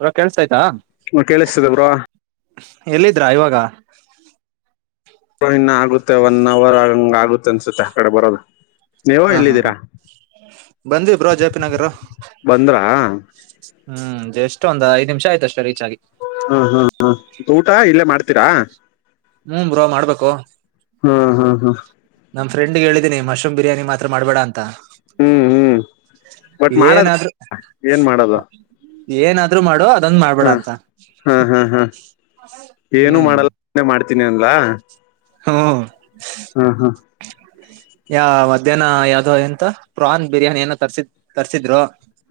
Bro ಕೆಳ್ಸ ಅಯ್ತಾ ಹ್ಮ ಕೇಳಿಸ್ತಿದೆ ಬ್ರೋ ಎಲ್ಲಿದ್ರಾ ಇವಾಗ ಕ ಇನ್ನ ಆಗುತ್ತೆ ಒನ್ ಅವರ್ ಹಂಗ ಆಗುತ್ತೆ ಅನ್ಸುತ್ತೆ ಆ ಕಡೆ ಬರೋದು ನೀವ ಹಾ ಹಾ ಹಾ ಎಲ್ಲಿದ್ದೀರಾ ಬಂದ್ವಿ ಬ್ರೋ ಜೆಪಿ ನಗರ ಬಂದ್ರಾ ಹ್ಮ್ ಎಷ್ಟ ಒಂದ ಐದ ನಿಮಿಷ ಆಯತ ಅಷ್ಟ ರೀಚ್ ಆಗಿ ಹ್ಮ ಹ್ಮ್ ಹ್ಮ್ ಊಟ ಇಲ್ಲೇ ಮಾಡ್ತೀರಾ ಹ್ಮ್ ಬ್ರೋ ಮಾಡ್ಬೇಕು. ಹ್ಮ್ ಹ್ಮ್ ಹ್ಮ್ ನಮ್ಮ ಫ್ರೆಂಡ್ಗೆ ಹೇಳಿದೀನಿ ಮಶ್ರೂ್ ಬಿರಿಯಾನಿ ಮಾತ್ರ ಮಾಡಬೇಡ ಅಂತ. ಹ್ಮ್ ಹ್ಮ್ ಬಟ್ ಮಾಡೋದು ಏನಾದ್ರೂ. ಏನ್ ಮಾಡೋದು ಏನಾದ್ರು ಮಾಡು ಅದೊಂದು ಮಾಡ್ಬೇಡ ಹ್ಮ್ ಅಂತ ಹ್ಮ್ ಹ್ಮ್ ಹ್ಮ್ ಹ್ಮ್. ತಿನ್ನಲ್ಲ ಹ್ಮ ಯ ಮತ್ತ. ಇದೇನ ಯಾವುದೋ ಎಂತ ಪ್ರಾನ್ ಬಿರಿಯಾನಿನ ತರ್ಸಿದ ತರ್ಸಿದ್ರು.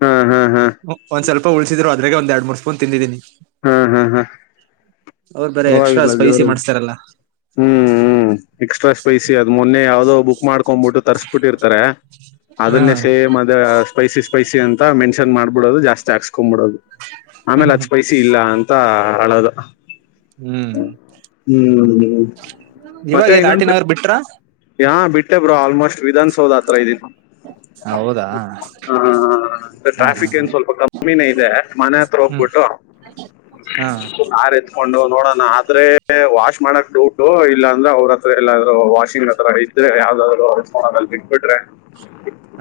ಹ್ಮ್ ಹ್ಮ್ ಹ್ಮ್ ಒಂದ್ ಸ್ವಲ್ಪ ಉಳಸಿದ್ರು ಅದ್ರೆ ಒಂದ್ ಎರಡ್ ಮೂರ್ ಸ್ಪೂನ್ ತಿಂದಿದ್ದೀನಿ. ಹಾ ಹಾ ಹಾ. ಅವ್ರ ಬರೇ ಎಕ್ಸ್ಟ್ರಾ ಸ್ಪೈಸಿ ಮಾಡ್ಸ್ತಾರಲ್ಲ. ಹ್ಮ್ ಹ್ಮ್ ಎಕ್ಸ್ಟ್ರಾ ಸ್ಪೈಸಿ ಅದ್ ಮೊನ್ನೆ ಯಾವ್ದೋ ಬುಕ್ ಮಾಡ್ಕೊಬಿಟ್ಟು ತರ್ಸ್ಬಿಟ್ಟಿರ್ತಾರೆ. ಹ ಅದನ್ನೇ ಸೇಮ್ ಅದ ಸ್ಪೈಸಿ ಸ್ಪೈಸಿ ಅಂತ ಮೆನ್ಷನ್ ಮಾಡ್ಬಿಡೋದು ಜಾಸ್ತಿ ಹಾಕ್ಸೋ ಬಿಡೋದು. ಆಮೇಲೆ ಅದ್ ಸ್ಪೈಸಿ ಇಲ್ಲ ಅಂತ ಅಳದು. ಹ್ಮ್ ಹ್ಮ್ ಇವಾಗ ಮತ್ತೆ ಎಲ್ ಆರ್ ಟಿ ಇನ್ನೊಂದ. ನಗರ್ ಬಿಟ್ರಾ ಹಾ ಬಿಟ್ಟೆ ಬ್ರೋ ಆಲ್ಮೋಸ್ಟ್ ವಿಧಾನಸೌದ ಹತ್ರ ಇದಿನಿ ಹ ಹೌದಾ. ಹ ಹ ಹ ಹಾ ಹಾ ಟ್ರಾಫಿಕ್ ಏನ್ ಹಾ ಸ್ವಲ್ಪ ಕಮ್ಮಿನೇ ಇದೆ ಮನೆ ಹತ್ರ ಹ್ಮ್ ಹೋಗ್ಬಿಟ್ಟು. ಹಾ ಆ ರ್ತ. [inaudible] ಕೊಂಡು ನೋಡೋಣ ಆದ್ರೆ ವಾಶ್ ಮಾಡಕ್ ದುಡ್ಡು ಇಲ್ಲ ಅಂದ್ರೆ ಅವ್ರ ಹತ್ರ ಎಲ್ಲಾದ್ರು ವಾಷಿಂಗ್. ತರ ಇದ್ರೆ ಯಾವ್ದಾದ್ರೂ ಹೆಡ್ಫೋನ್ ಆಗಲ್ಲಿ ಬಿಟ್ಬಿಟ್ರೆ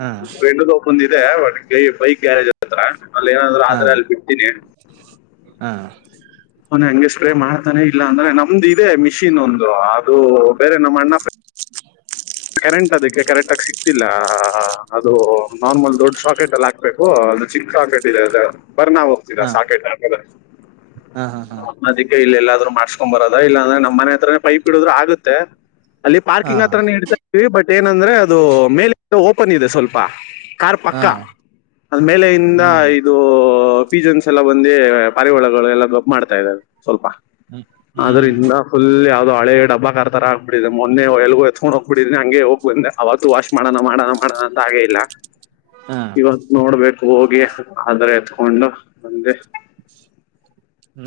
ಹಾ ಟ್ರೆಂಡಪ್ಪಂದ. ಇದೆ ಒಂದು ಗ್ಯಾರೇಜ್ ಹತ್ರ ಅಲ್ಲಿ ಏನಾದ್ರರು ಹಾ ಆದ್ರೆ ಅಲ್ಲಿ ಬಿಡ್ತೀನಿ. ಹಾ. ಅವನ ಹಂಗೆ ಸ್ಪ್ರೇ ಮಾಡ್ತಾನೆ ಇಲ್ಲ ಅಂದ್ರೆ ನಮ್ದು ಇದೆ ಮಿಷಿನ್ ಒಂದು ಅದು ಬೇರೆ ನಮ್ಮ್ ಅಣ್ಣ. ಹ. [inaudible] ಕರೆಂಟ್ ಅದಕ್ಕೆ ಕರೆಟ್ ಆಗ ಸಿಕ್ತಿಲ್ಲ ಅದು ನಾರ್ಮಲ್ ದೊಡ್ಡ ಸಾಕೆಟ್ ಅಲ್ಲಿ ಹಾಕ್ಬೇಕು. ಸಾಕೆಟ್ ಇದೆ ಅ ಬರ್ನಾ ಹೋಗ್ತಿದೆ ಹಾ ಸಾಕೆಟ್ ಅದಕ್ಕೆ ಹಾ ಹಾ ಹಾ ಎಲ್ಲೀ ಎಲ್ಲಾದ್ರೂ. ರು ಮಾಡಸ್ಕೊಂಡ್ ಬರೋದ ಇಲ್ಲಾಂದ್ರೆ ನಮ್ಮ್ ಮನೆ ಹತ್ರೇ ಪೈಪ್ ಇಡುದ್ ಆಗುತ್ತೆ ಅಲ್ಲಿ ಹಾ ಪಾರ್ಕಿಂಗ್ ಹತ್ರ ಇಡ. [unintelligible] ಬಟ್ ಏನಂದ್ರೆ ಅದು ಮೇಲಕ್ಕೆ ಓಪನ್ ಇದೆ ಸ್ವಲ್ಪ. ಕಾರ್ ಹಾ ಪಕ್ಕ ಅದ ಮೇಲ ಇಂದ ಹ್ಮ್ ಇದು ಪೀಜನ್ಸ್ ಎಲ್ಲ ಬಂದೀ. ಪರಿವಳಗಳು ಎಲ್ಲ ಗಬ್ಬು ಮಾಡ್ತಾ ಇದಾವ ಸ್ವಲ್ಪ ಹ್ಮ್ ಹ್ಮ್ ಅದರಿಂದ ಫುಲ್ ಯ. [unintelligible] ಹಳೇ ಡಬ್ಬಾ ಕಾರ್ ಥರ ಆಗ್ಬಿಟ್ಟಿದೆ ಮೊನ್ನೆ ಎಲ್ಲಿಗೋ ಎತ್ಕೊಂಡ್ ಹೋಗ್ಬಿಟ್ಟಿದ್ದೀನಿ ಹಂಗೆ ಹೋಗಿ. ಬಂದು ಅವತ್ತು ವಾಶ್ ಮಾಡೋಣ ಮಾಡೋಣ ಮಾಡೋಣ ಅಂತ ಹಾಗೇ ಇಲ್ಲ. ಹಾ ಇವತ್ ನೋಡ್ಬೇಕು ಹೋಗಿ ಆದ್ರೆ. [unintelligible]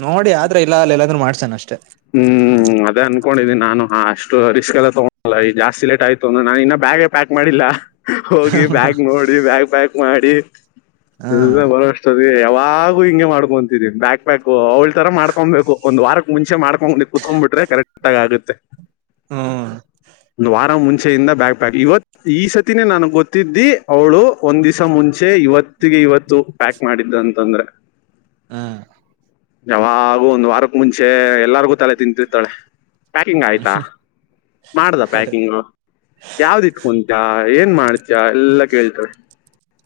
ನೋಡಿ ಆದ್ರೆ ಇಲ್ಲ ಅಲ್ಲಿ ಎಲ್ಲಾದ್ರೂ ಮಾಡ್ಸನ ಅಷ್ಟೇ. ಹ್ಮ್. ಹ್ಮ್ ಅದೇ ಅನ್ಕೊಂಡಿದಿನಿ ನಾನು ಹ ಅಷ್ಟು ರಿಸ್ಕ್ ಎಲ್ಲ ತಗೋಳಲ್ಲ ಇಲ್ಲಿ ಜಾಸ್ತಿ ಲೇಟ್ ಆಯ್ತು ಅಂದ್ರೆ ನಾನು ಇನ್ನ ಬ್ಯಾಗೇ ಪ್ಯಾಕ್ ಮಾಡಿಲ್ಲ. ಹೋಗಿ ಬ್ಯಾಗ್ ನೋಡಿ ಬ್ಯಾಗ್ ಪ್ಯಾಕ್ ಮಾಡಿ ಹಾ ಎಲ್ಲಾ ಬರಷ್ಟ. ಯಾವಾಗೂ ಹಿಂಗೆ ಮಾಡ್ಕೊಂತಿದಿಯಾ ಬ್ಯಾಕ್ ಪ್ಯಾಕ್ ಅವ್ಳ ತರ ಮಾಡ್ಕೊಬೇಕು ಒಂದ್ ವಾರಕ್ ಮುಂಚೆ ಮಾಡ್ಕೋಬೇಕು. ಮುಂದೆ ಕುತ್ಕೊ್ಬಿಟ್ರೆ ಕರೆಕ್ಟ್ ಆಗಿ ಆಗುತ್ತೆ ಹ್ಮ್ ಒಂದು ವಾರ ಮುಂಚೆ. ಮುಂಚೆಯಿಂದ ಬ್ಯಾಗ ಪ್ಯಾಕ್ ಇವತ್ತು ಈ ಸತಿನೇ ನನಗೆ ಗೊತ್ತಿದ್ದಿ ಅವಳು ಒಂದ್ ದಿವಸ ಮುಂಚೆ ಇವತ್ತಿಗೆ. ಇವತ್ತು ಪ್ಯಾಕ್ ಮಾಡಿದ್ದು ಅಂತಂದ್ರೆ. ಹ್ಮ. ಯಾವಾಗೂ ಒಂದ್ ವಾರಕ್ ಮುಂಚೆ ಎಲ್ಲಾರ್ಗೂ ತಲೆ ತಿಂತೀರ್ಥಳೇ ಪ್ಯಾಕಿಂಗ್ ಆಯ್ತಾ. ಮಾಡ್ದ ಪ್ಯಾಕಿಂಗ್ ಯಾವ್ದ್ ಇಟ್ಕೊತಿಯ. ಏನ್ ಮಾಡ್ತಿಯಾ ಎಲ್ಲಾ ಕೇಳ್ತಾರೆ.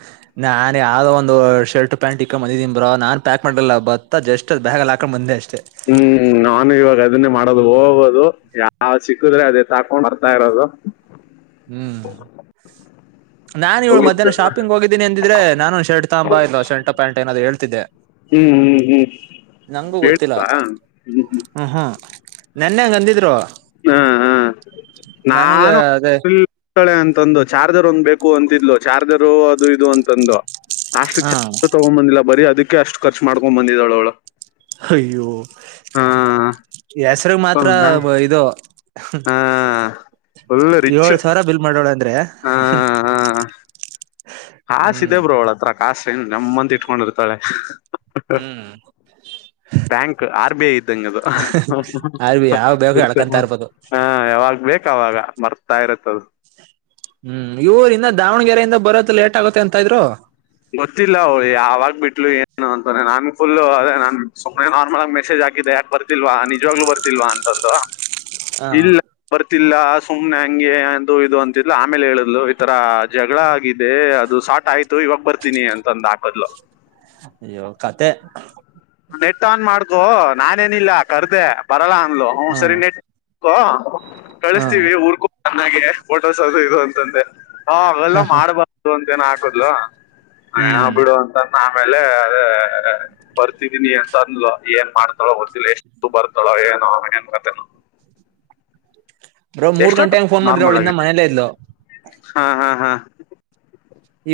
ಹ. [inaudible] ನಾನ ಯಾವದೋ ಒಂದು ಶರ್ಟ್ ಪ್ಯಾಂಟ್ ಇಕ್ಕೊಂಡ ಬಂದಿದಿನಿ ಬ್ರೋ ನಾನ್ ಪ್ಯಾಕ್ ಮಾಡಲಿಲ್ಲ ಬತ್ತ ಜಸ್ಟ್ ಬ್ಯಾಗಲ್ಲಿ ಹಾಕೊಂಡು ಬಂದೆ ಅಷ್ಟೆ. ಹ್ಮ್ ನಾನು ಇವಾಗ. ಅದನ್ನೇ ಮಾಡೋದು ಹೋಗೋದು ಯಾವ ಸಿಕ್ಕುದ್ರೆ ಅದು ಹೆತ್ತಾಕೊಂಡು ಬರ್ತಾ ಇರೋದು. ನಾನನ್ ಇವಳು ಹೋಗಿದ್ದು. ಮಧ್ಯಾಹ್ನ ಶಾಪಿಂಗ್ ಹೋಗಿದ್ದೀನಿ ಅಂದಿದ್ರೆ ನಾನು ಶರ್ಟ್ ತಗ ಬಾ ಇಲ್ಲೋ ಷರ್ಟ್ ಪ್ಯಾಂಟ್ ಏನಾದ್ರೂ ಹೇಳ್ತಿದ್ದೆ ಹ್ಮ್ ನಂಗೂ ಹ್ಮ್ ಗೊತ್ತಿಲ್ಲ ಹ್ಮ್ ಹ್ಮ್ ಹ್ಮ್ [unintelligible] ನೆನ್ನೆ ಹಂಗೆ ಅಂದಿದ್ರು ಹಾ ನನಗೆ ನಾನು ಅದೇ [unintelligible] ಅಂತಂದು ಚಾರ್ಜರ್ ಒಂದ್ ಬೇಕು ಅಂತಿದ್ಲು ಚಾರ್ಜರ್ ಅದು ಇದು ಅಂತಂದು ಅಷ್ಟು ಹಾ ಚಾ [unintelligible] ತಗೊಂಡ್ ಬಂದಿಲ್ಲ ಬರೀ ಅದಕ್ಕೆ ಅಷ್ಟು ಖರ್ಚು ಮಾಡ್ಕೊಂಡ್ ಬಂದಿದಾಳೆ ಅವಳು ಅಯ್ಯೋ ಹಾ ಹೆಸ್ರಗ್ ಮಾತ್ರ ಹೌದಾ? ಇದು ಹಾ ಫುಲ್ ರಿಚ್ ಏಳ್ ಸಾವಿರ ಬಿಲ್ ಮಾಡೋಳಂದ್ರೆ ಹ ಕಾಸ್ ಇದೇ ಬ್ರೋ ಅವಳ ಹತ್ರ ಕಾಸ [unintelligible] ಇಟ್ಕೊಂಡಿರ್ತಾಳೆ ಬ್ಯಾಂಕ್ ಆರ್ ಬಿ ಐ ಇದು ಅಲ್ ಯಾವ ಬೇಗ ಎಳ್ಕೊಂತ [unintelligible] ಇರ್ಬೋದು ಹಾ ಯಾವಾಗ್ ಬೇಕಾವಾಗ ಮರ್ತಾಯರತ್ತದು ಹ್ಮ್ ಇವರಿಂದ ದಾವಣಗೆರೆಯಿಂದ ಬರೋದು ಲೇಟ್ ಆಗತ್ತೆ ಅಂತ ಇದ್ರು ಗೊತ್ತಿಲ್ಲ ಅವಳು ಯಾವಾಗ ಬಿಟ್ಲು ಏನು ಅಂತೆ ನನ್ ಫುಲ್ಲು ನನ್ ಸುಮ್ಮನೆ ನಾರ್ಮಲ್ ಆಗಿ ಮೆಸೇಜ್ [unintelligible] ಯಾಕೆ ಬರ್ತಿಲ್ವಾ ನಿಜವಾಗ್ಲೂ ಬರ್ತಿಲ್ವಾ ಅಂತಂದ್ರೂ ಹಾ ಗೊತ್ತಿಲ್ಲ ಸುಮ್ನೆ ಹಂಗೆ ಅದು ಇದು ಅಂತಿದ್ಲು ಆಮೇಲೆ ಹೇಳಿದ್ಲು ಈತರ ಜಗಳ ಆಗಿದೆ ಅದು ಸ್ಟಾರ್ಟ್ ಆಯ್ತು ಇವಾಗ ಬರ್ತೀನಿ ಅಂತಂದ ಹಾಕದ್ಲು ಅಯ್ಯೋ ಕಥೆ ನೆಟ್ ಆನ್ ಮಾಡ್ಕೊ ನಾನೇನಿಲ್ಲ ಕರ್ದೆ ಬರಲ್ಲ ಅಂದ್ಲು ಹೂ ಹ ಸರಿ [unintelligible] ಹ ಕಳಿಸ್ತೀವಿ ಊರ್ಕೂ ಚೆನ್ನಾಗೆ ಫೋಟೋಸ್ ಅದು ಇದು ಅಂಥಂದೆ ಹ ಅವೆಲ್ಲ ಮಾಡ್ಬಾರ್ದು ಅಂತ ಏನ ಹಾಕದ್ಲು ಏನ ಹ್ಮ್ ಬಿಡು ಅಂತ ಆಮೇಲೆ ಅದೇ ಬರ್ತ [unintelligible] ಜಿಗಿನಿ ಅಂತ ಅಂದ್ಲು ಏನ್ ಮಾಡ್ತಾಳೋ ಗೊತ್ತಿಲ್ಲ ಎಷ್ಟು ಬರ್ತಾಳೋ ಏನೋ ಏನ್ ಕತೆನೋ ಬ್ರೋ ಮೂರ್ ಗಂಟೆ ಎಷ್ಟೊತ್ತು ಅಂಗೆ ಫೋನ್ ಮಾಡಿದ್ದೆ ನಾರ್ಮಲ್ ಅವ್ಳು ಆಗಿ ಇನ್ನ ಮನೇಲ್ಲೇ ಇದ್ಲು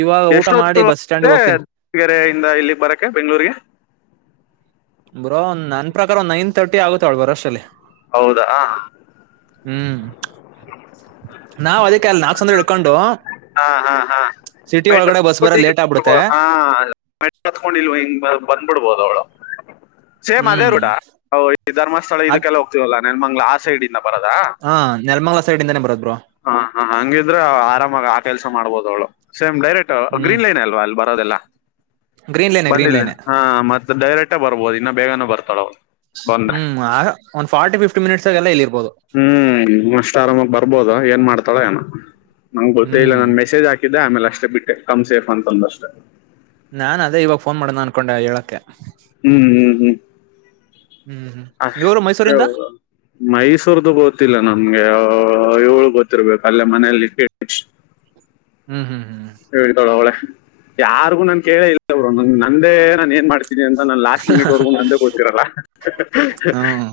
ಇವಾಗ ಊಟ ಮಾಡಿ ಎಷ್ಟೊತ್ತುದೆ ಬಸ್ ಸ್ಟ್ಯಾಂಡ್ಗೆ ಹೋಗ್ತೀನಿ ದಾವಣಗೆರೆಯಿಂದ ಇಲ್ಲಿ ಬರಕ್ಕೆೆ ಬೆಂಗ್ಳೂರ್ರಿಗೆ ಬರೋ ನನ್ ಪ್ರಕಾರ ಒಂದ್ ನೈನ್ ತರ್ಟಿ ಆಗುತ್ತೆ ಅವಳಳ್ ಬರೋ ಅಷ್ಟಲ್ಲಿ ಹೌದಾ ಹ್ಮ್ ನಾವ್ ಅದಕ್ಕೆ ಅಲ್ ನಾಕ್ ಸಂದ್ರ ಇಡ್ಕೊಂಡು ಹಾ ಹಾ ಹಾ ಬರ ಲೇಟ್ ಆಗ್ಬಿಡುತ್ತೆ ಹ ಮ ಕತ್ಕೊಂಡಿಲ್ವ ಹಿಂಗ ಬಂದ್ಬಿಡ್ಬೋದ ಅವಳ ಸೇಮ್ ಅದೇ ಹ್ಮ್ ರೂಡ ಈ ಧರ್ಸ್ಥಳ ಇದಕ್ಕೆಲ್ಲ ಹೋಗ್ತೀವಲ್ಲಾ ನೆನ್ ಮಂಗ್ಲ ಆ ಸೈಡ್ ಹಾ ನೆರ್ಮಳ ಹ ಹಾ ಹಂಗಿದ್ರೆ ಆರಾಮಾಗ ಆ ಕೆಲ್ಸ ಮಾಡ್ಬೋದ ಅವಳು ಸೇಮ್ ಡೈರೆಕ್ಟ್ ಹ್ಮ್ ಗ್ರೀನ್ ಲೈನ್ ಅಲ್ವಾ ಅಲ್ಲಿ ಬರೋದೆಲ್ಲ ಗ್ರೀನ್ ಲೈನೆ ಗ್ರೀನ್ ಬಂದಿಲ್ಲ ಲೈನೆ ಹಾ ಮತ್ತೆ ಡೈರೆಕ್ಟೇ ಬರ್ಬೋದು ಇನ್ನು ಬೇಗನ ಬರ್ತಾಳೆ ಅವ ಹ್ಮ್ ಆಗ ಒಂದ್ ಫಾರ್ಟಿ ಫಿಫ್ಟಿ ಮಿನಿಟ್ಸ್ ಆಾಗೆಲ್ಲ ಇಲ್ಲಿ ಇರ್ಬೋದು ಹ್ಮ್ ಅಷ್ಟು ಬರ್ಬೋದು ಏನ್ ಮಾಡ್ತಾಳೋ ಏೋ ನಮ್ಗೆ ಗೊತ್ತೇ ಇಲ್ಲ ಹ್ಮ್ ನನ್ ಮೆಸೇಜ್ ಹಾಕಿದ್ದೆ ಆಮೇಲೆ ಅಷ್ಟೇ ಬಿಟ್ಟೆ ಕಮ್ ಸೇಫ್ ಅಂತಂದಷ್ಟೆ ನಾನ್ ಅದೇ ಇವಾಗ ಫೋನ್ ಮಾಡ್ದನ ಅನ್ಕೊಂಡೆ ಹೇಳೋಕ್ಕೆ ಹ್ಮ್ ಹ್ಮ್ ಹ್ಮ್ ಹ್ಮ್ ಹ್ಮ್ ಇವರು ಅಷ್ಟೇ ಮೈಸೂರಿಂದ ಮೈಸೂರ್ದು ಗೋತಿಿಲ್ಲ ನಮ್ಗೆ ಏಳ್ು ಗೊತ್ತಿರ್ಬೇಕು ಅಲ್ಲೇ ಮನಲಿ ಕ ಹ್ಮ್ ಹ್ಮ್ ಹ್ಮ್ ಹೇಳತೊಳ ಅವಳೆ ಯಾರಿಗು ನನ್ ಕೇಳೇ ಇಲ್ಲ ಅವರು ನಂದೇ ನಾನನ್ ಏನ್ ಮಾಡ್ತಿ ಅಂತ ನಾನು ಲಾಸ್ಟ್ ಮಿನಿಟ್ವರೆಗೂ ಅಂದೇ ಗೊತಿರಲ್ಲ ಹ್ಮ್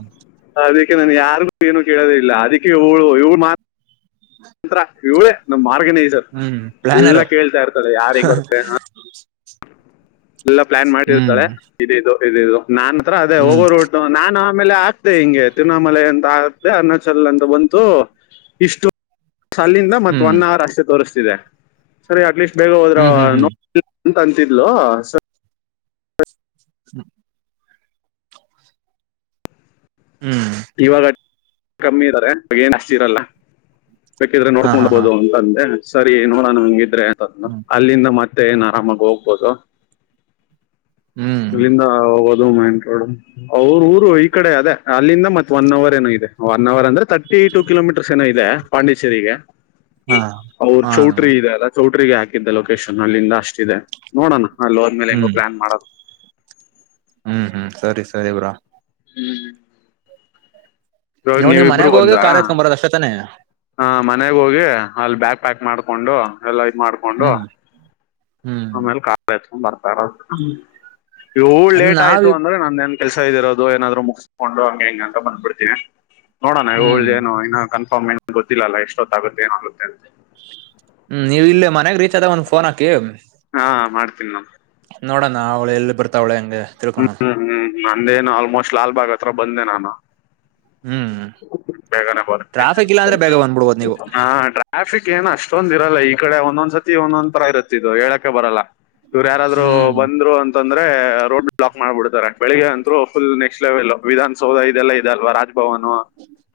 ಅದ [unintelligible] ನಾನು ಯಾರಿಗೂ ಏನು ಕೇಳೋದಿಲ್ಲ ಅದಕ್ಕೆ ಇವಳು ಇವಳು ಮಾ ನಂತ್ರರ ಇವಳೇ ನಮ ಆರ್ಗಾನಿಜ್ರ್ ಹ್ಮ್ ಎಲ್ಲಾ ಪ್ಲಾನರು ಕೇಳ್ತಾ ಇರ್ತಾರೆ ಯಾರ್ ಹೆಂಗ ಬರ್ತ್ತೆ ಹ [inaudible] ಎಲ್ಲ ಪ್ಲಾನ್ ಹ್ಮ್ ಮಾಡಿರ್ತಾೆ ಇದ ಇದು ಇದ ಇದು ನಾನ ಹತ್ರ ಅದೇ ಹಓವ ಹ್ಮ್ ರೋಟ್ ನಾನ ಆಮೇಲೆ ಆಗ್ದೆ ಹಿಂಗೆ ತಿರುಣಾಮಲ ಅಂತ ಆದೆ ಅರುಣಾಚಲ್ ಅಂತ ಬಂತು ಇಷ್ಟು ಅಲ್ಲಿಂದ ಮತ್ತ ಹ್ಮ್ ಒನ್ ಅವರ್ ಅಷ್ಟೇ ತೋರಿಸ್ತಿದೆ ಸರಿ ಅಟ್ಲೀಸ್ಟ್ ಬೇಗ ಹೋದ್ರ ಹ್ಮ್ ಹ್ಮ್ ಹ್ಮ್ ಎಂತ ಅಂತಿದ್ಲು ಸರ್ ಹ್ಮ [unintelligible] ಹ್ಮ್ ಇವಾಗ ಕಮ್ಮಿ ಇದಾರೆ ಈವಾಗ ಏನಷ್ಟ ಇರಲ್ಲ ಬೇಕಿದ್ರೆ ಹಾ ಹಾ ಹಾ ನೋಡ್ಕೊಂಡಬೋದು ಅಂತಂದೆ ಸರಿ ನೋಡೋಣ ಹಂಗಿದ್ರೆ ಅ ಹ್ಮ್ ಅಲ್ಲಿಂದತ್ತೆ ಮತ್ತೆ ಏನ್ ಆರಾಮಾಗಿ ಹೋಗ್ಬೋದು ಹ್ಮ್ ಇಲ್ಲಿಂದ ಮೋಡ್ ಅವ್ರ ಊರು ಈ ಕಡೆ ಅದೇ ಅಲ್ಲಿಂದ ಮತ್ತೆ ಒನ್ ಅವರ್ ಏನೋ ಇದೆ ಒನ್ ಅವರ್ ಅಂದ್ರೆ ತರ್ಟಿ ಟು ಕಿಲೋಮೀಟರ್ಸ್ ಏನೋ ಇದೆ ಪಾಂಡಿ್ೇರಿಗೆ ಹಾ ಅವ್ರ ಹಾ ಚೌಟ್ರಿ ಇದೆ ಅದ ಚೌಟ್ರಿಗೆ ಹಾಕಿದ್ದ ಲೊಕೇಶನ್ ಅಲ್ಲಿಂದ ಅಷ್ಟಿದೆ ನೋಡೋಣ ಅಲ್ಲಿೋದ ಮೇಲೆ ಹೆಂಗೋ ಹ್ಮ್ ಪ್ಲಾನ್ ಮಾಡದು ಹ್ಮ್ ಹ್ಮ್ ಸರಿ ಸರಿ ಬ್ರಾ ಹ್ಮ್್ಮ ಇ ನೀವು ನೀವ್ ನೀವಿಬ್ರುೂ ಮನ್ಯಾಗ ಹೋಗಿ ಬಂದಾ ಕಾರ್ ಎತ್ಕೊಂಡ್ ಬರೋದ ಅಷ್ಟೇ ತಾನೆ ಹ ಮನೆಗ್ ಹೋಗಿ ಅಲ್ಲಿ ಬ್ಯಾಗ್ ಪ್ಯಾಕ್ ಮಾಡ್ಕೊಂಡು ಎಲ್ಲ ಇದ್ ಮಾಡ್ಕೊಂಡು ಹ್ಮ್ ಹ್ಮ್ ಆಮೇಲೆ ಕಾ ಹತ್ಕೊಂಡ್ ಬರ್ತಾರ ಏಳ್ ಅದ್ ಲೇಟ್ ನಾವ್ ಆಯ್ತು ಅಂದ್ರೆ ನಂದೆನ್ ಕೆಲ್ಸ ಇದ್ದಿರೋದು ಏನಾದ್ರು ಮುಗಿಸ್ಕೊಂಡು ಹಂ ಹಿಂಗ ಅಂತ ಬಂದ್ ಬಿಿಡ್ತೀವಿ ನೋಡಣ ಹ್ಮ್ ಈಗಳ್ಳ್ದ ಏನು ಇ ಕ ಹ ಮೆ ಗೊತ್ತಿಲ್ಲಲ್ಲ ಎಷ್ಟೊತ್ತಾಗುತ್ತ ಏನಾಗುತ್ತೆ ಅಂತ ಹ್ಮ್ ನೀವು ಇಲ್ಲೇ ಮನ್ಯಾಗ ರೀಚ್ ಅದಾಗ ಒಂದ್ ಫೋನ್ ಹಾಕಿ ಹಾ ಮಾಡ್ತೀನಿ ನಾನು ನೋಡೋಣ ಅವಳೆ ಎಲ್ಲಿ ಬರ್ತಾವ ಅವಳೆ ಹಂಗೆ ತಿಳ್ಕೊಳ ಹ್ಮ್ ಹ್ಮ್ ನಂದೇನು ಆಲ್ಮೋಸ್ಟ್ ಲಾಲ್ಬಾಗ್ ಹತ್ರ ಬಂದೆ ನಾನು ಹ್ಮ್ ಬೇಗಾನ ಬ ಟ್ರಾಫಿಕ್ ಇಲ್ಲ ಅಂದ್ರೆ ಬೇಗ [unintelligible] ಬಂದ್ಬಿಡ್ಬೋದು ನೀವು ಹಾ ಟ್ರಾಫಿಕ್ ಏನ್ ಅಷ್ಟೊಂದ್ ಇರಲ್ಲ ಈ ಕಡೆ ಒಂದೊಂದ್ ಸತಿ ಒಂದೊಂದ್ರ ಇರುತ್ತೆ ಇದು ಹೇಳಕ ಬರಲ್ಲ ಇವ್ರು ಯಾರಾದ್ರು ಹ್ಮ್ ಬಂದ್ರು ಅಂತಂದ್ರೆ ರೋಡ್ ಬ್ಲಾಕ್ ಮಾಡ್ಬಿಡ್ತಾರೆ ಬೆಳಗ್ಗೆ ಅಂತರು ಫುಲ್ ನೆಕ್ಸ್ಟ್ ಲೆವೆಲ್ ವಿಧಾನಸೌಧ ಇದೆಲ್ಲ ಇದದೆಲ್ವಾ ರಾಜಭವನ್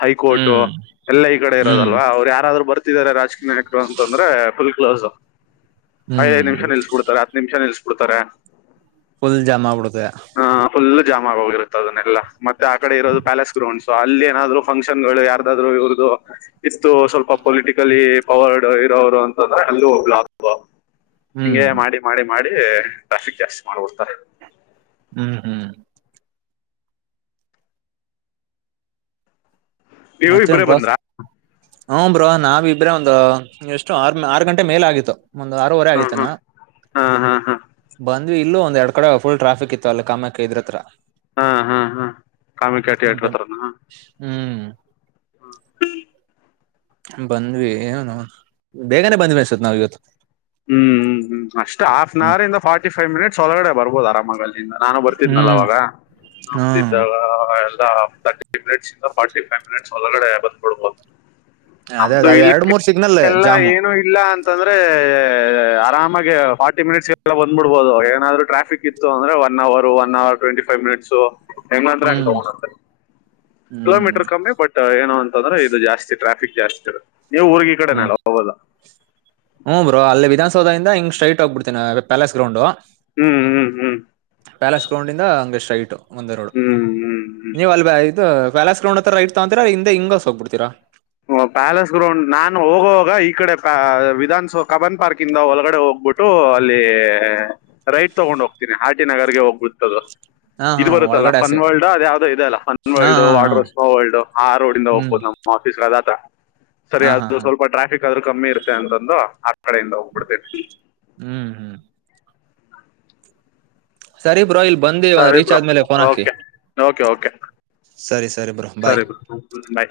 ಹೈಕೋರ್ಟ್ು ಹ್ಮ್ ಎಲ್ಲ ಈ ಕಡೆ ಹ್ಮ್ ಇರೋದಲ್ವಾ ಅವ್ರು ಯಾರಾದ್ರು ಬರ್ತಿದ್ದಾರೆ ರಾಜಕೀಯ ನಾಯಕರು ಅಂತಂದ್ರೆ ಫುಲ್ ಕ್ಲೋಸ್ ಐದ್ ಐದ್ ಹ್ಮ್ ನಿಮಿಷ ನಿಲ್ಸ್ಬಿಡ್ತಾರೆ ಹತ್ ನಿಮಿಷ ನಿಲ್ಸ್ಬಿಡ್ತಾರ ಫುಲ್ ಜಾಮಾ ಆಗಬುಡುತ್ತೆ ಜಾಮ ಆಗ ಹೋಗಿರುತ್ತೆ ಅದನ್ನೆಲ್ಲ ಮತ್ತೆ ಆ ಕಡೆ ಇರೋದು ಪ್ಯಾಲೇಸ್ ಗ್ರೌಂಡ್ ಸೊ ಅಲ್ಲಿ ಏನಾದ್ರು ಫಂಕ್ಷನ್ ಗಳು ಯಾರದಾದ್ರು ಇವ್ರದು ಇಷ್ಟು ಸ್ವಲ್ಪ ಪೊಲಿಟಿಕಲಿ ಪವರ್ಡ್ ಇರೋರು ಅ ಅಲ್ಲು ಹ್ಮ್ ಹಿಂಗೆ ಮಾಡಿ ಮಾಡಿ ಮಾಡಿ ಟ್ರಾಫಿಕ್ ಜಾಸ್ತಿ ಮಾಡ್ಬಿಡ್ತ ಹ್ಮ್ ಹ್ಮ್ ನೀವು ಇಬ್ರೆ ಬಂದ್ರಾ ಹು ಬ್ರೋ ನಾವಿಬ್ರೆ ಒಂದು ಎಷ್ಟು ಆರ್ ಆರು ಗಂಟೆ ಮೇಲ್ ಆಗಿತ್ತು ಒಂದ ಆರೂವರೆ ಹ್ಮ್ ಹ್ಮ್ ಆಗತನಾ ಹ್ಮ್ ಹ್ಮ್ ಬಂದ್ವಿ ಇಲ್ಲೋ ಎರಡ್ ಕಡೆ ಫುಲ್ ಟ್ರಾಫಿಕ್ ಇತ್ತು ಅಲ್ಲಿ ಕಾಮಾಕ್ಕೆ ಇದ್ರತ್ರ ಹಾ ಹಾ ಹಾ ಕಾಮಕೆ ಥೀಯೇಟರ್ ಬಂದ್ ಹತ್ರನ ಹ್ಮ್ ಹ್ಮ ಬಂದ್ವಿ ಬೇಗನೆ ಬಂದ್ವಿ ಅಸತ್ ನಾವ್ ಇವತ್ತು ಹ್ಮ್ ಹ್ಮ್ ಹ್ಮ್ ಅಷ್ಟ್ ಹಫ್ನ್ ಹ್ಮ್ ಅವರ್ ಇಂದ ಫಾರ್ಟಿ ಫೈವ್ ಮಿನಿಟ್ಸ್ ಒಳಗಡೆ ಬರ್ಬೋದು ಆರಾಮಾಗಿಲ್ಲಿ ಇ ನಾನು ಬರ್ತಿದ್ನಲ್ಲ ಹ್ಮ್ ಅವಾಗ ಹ್ಮ್ ನಮ್ದಿದ್ದಾಗ ಲ್ಲ ತರ್ಟಿ ಮಿನಿಟ್ಸ್ ಇಂದ ಫಾರ್ಟಿ ಫೈವ್ ಮಿನಿಟ್ಸ್ ಒಳಗಡೆ ಬಂದ್ಕೊಡ್ಬೋದು ಅದೇ ನಮ್ದು ಅದ ಇಲ್ಲಿ ಎರಡ್ ಮೂರ್ ಸಿಗ್ನಲ್ ಎಲ್ಲ ಜಾಮು ಏನು ಇಲ್ಲ ಅಂತಂದ್ರೆ ಆರಾಮಾಗಿ ಫಾರ್ಟಿ ಮಿನಿಟ್ಸ್ ಎಲ್ಲ ಬಂದ್ಬಿಡ್ಬೋದು ಏನಾದ್ರೂ ಟ್ರಾಫಿಕ್ ಇತ್ತು ಅಂದ್ರೆ one hour one hour twenty five minutes ಹೆಂಗ್ ನಂತ್ರ ಹ್ಮ್ ಅ ಹ್ಮ್ ಕಿಲೋಮೀಟರ್ ಕಮ್ಮಿ ಬಟ್ ಏನು ಅಂತಂದ್ರೆ ಇದು ಜಾಸ್ತಿ ಟ್ರಾಫಿಕ್ ಜಾಸ್ತಿ ನೀವು ಊರ್ಗಿ ಕಡೆನ ಅಲ್ಲ ಹಲ್ಲಾ ಹು ಬ್ರೋ ಅಲ್ಲಿ ವಿಧಾನಸೌಧದಿಂದ ಹಿಂಗ ಸ್ಟ್ರೈಟ್ ಹೋಗಿಬಿಡ್ತೇನ ಪ್ಯಾಲೇಸ್ ಗ್ರೌಂಡ್ ಹ್ಮ್ ಹ್ಮ್ ಹ್ಮ್ ಪ್ಯಾಲಸ್ ಗ್ರೌಂಡ್ ಇಂದ ಅಂಗೆ ಸ್ಟ್ರೇಟ್ ಒಂದೇ ರೋಡ್ ಹ್ಮ್ ಹ್ಮ್ ನೀವ್ ಅಲ್ ಇದು ಪ್ಯಾಲಾಸ್ ಗ್ರೌಂಡ್ ಹತ್ರ ರೈಟ್ ತಗೊಂತೀರ ಹಿಂದೆ ಹಿಂಗಸ ಹೋಗ್ಬಡ್ತೀರಾ. ಪ್ಯಾಲೇಸ್ ಗ್ರೌಂಡ್ ನಾನು ಹೋಗುವವಾಗ ಈ ಕಡೆ ಪ ವಿಧಾನನ್ಸೌ ಕಬನ್ ಪಾರ್ಕ್ ಇಂದ ಒಳಗಡೆ ಹೋಗ. ಹೋಗ್ಬಿಟ್ಟು ಅಲ್ಲಿ ರೈಟ್ ತಗೊಂಡ್ ಹೋಗ್ತೀನಿ ಆರಟಿ ನಗರ್ಗೆ ಹೋಗ್ಬಿಡ್ತದು. ಹಾ. ಹಾ ಇದು ಬರುತ್ತಲ್ಲ ಒಳಗಡೆ ಹಸಿ ಫನ್ ವರ್ಲ್ಡ್ ಅದು ಯಾವುದೋ ಇದೆ ಅಲ್ಲ ಫನ್ ಹಾ ವರ್ಲ್ಡ್ ಹಾ ಹಾ ವಾಟರ್ ವರ್ಲ್ಡ್ ಆ ರೋಡಿಂದ ಹ್ಮ್ ಹೋಗ್ಬಹದು ನಮ್ಮ. ತ ಸರಿ ಹಾ ಹಾ ಅದು ಹಾ ಸ್ವಲ್ಪ ಟ್ರಾಫಿಕ್. ಯಾದ್ರೂ ಕಮ್ಮಿ ಇರ್ತ್ತೆ ಅಂತಂದು ಆ ಕಡೆಯಿಂದ ಹೋಗ್ಬಿಡ್ತೇನೆ. ಹ್ಮ್ ಹ್ಮ್. ಸರಿ ಬ್ರೋ ಇಲ್ ಬಂದಿ ಸರಿ ರೀಚ್ ಬ್ರೋ ಆದ್ಮೇಲೆ ಫೋನ್ ಹಾಕಿ. ಓಕೆ ಓಕೆ ಓಕೆ ಸರಿ ಸರಿ ಬ್ರೋ ಬಾಯ್. ಬಾಯ್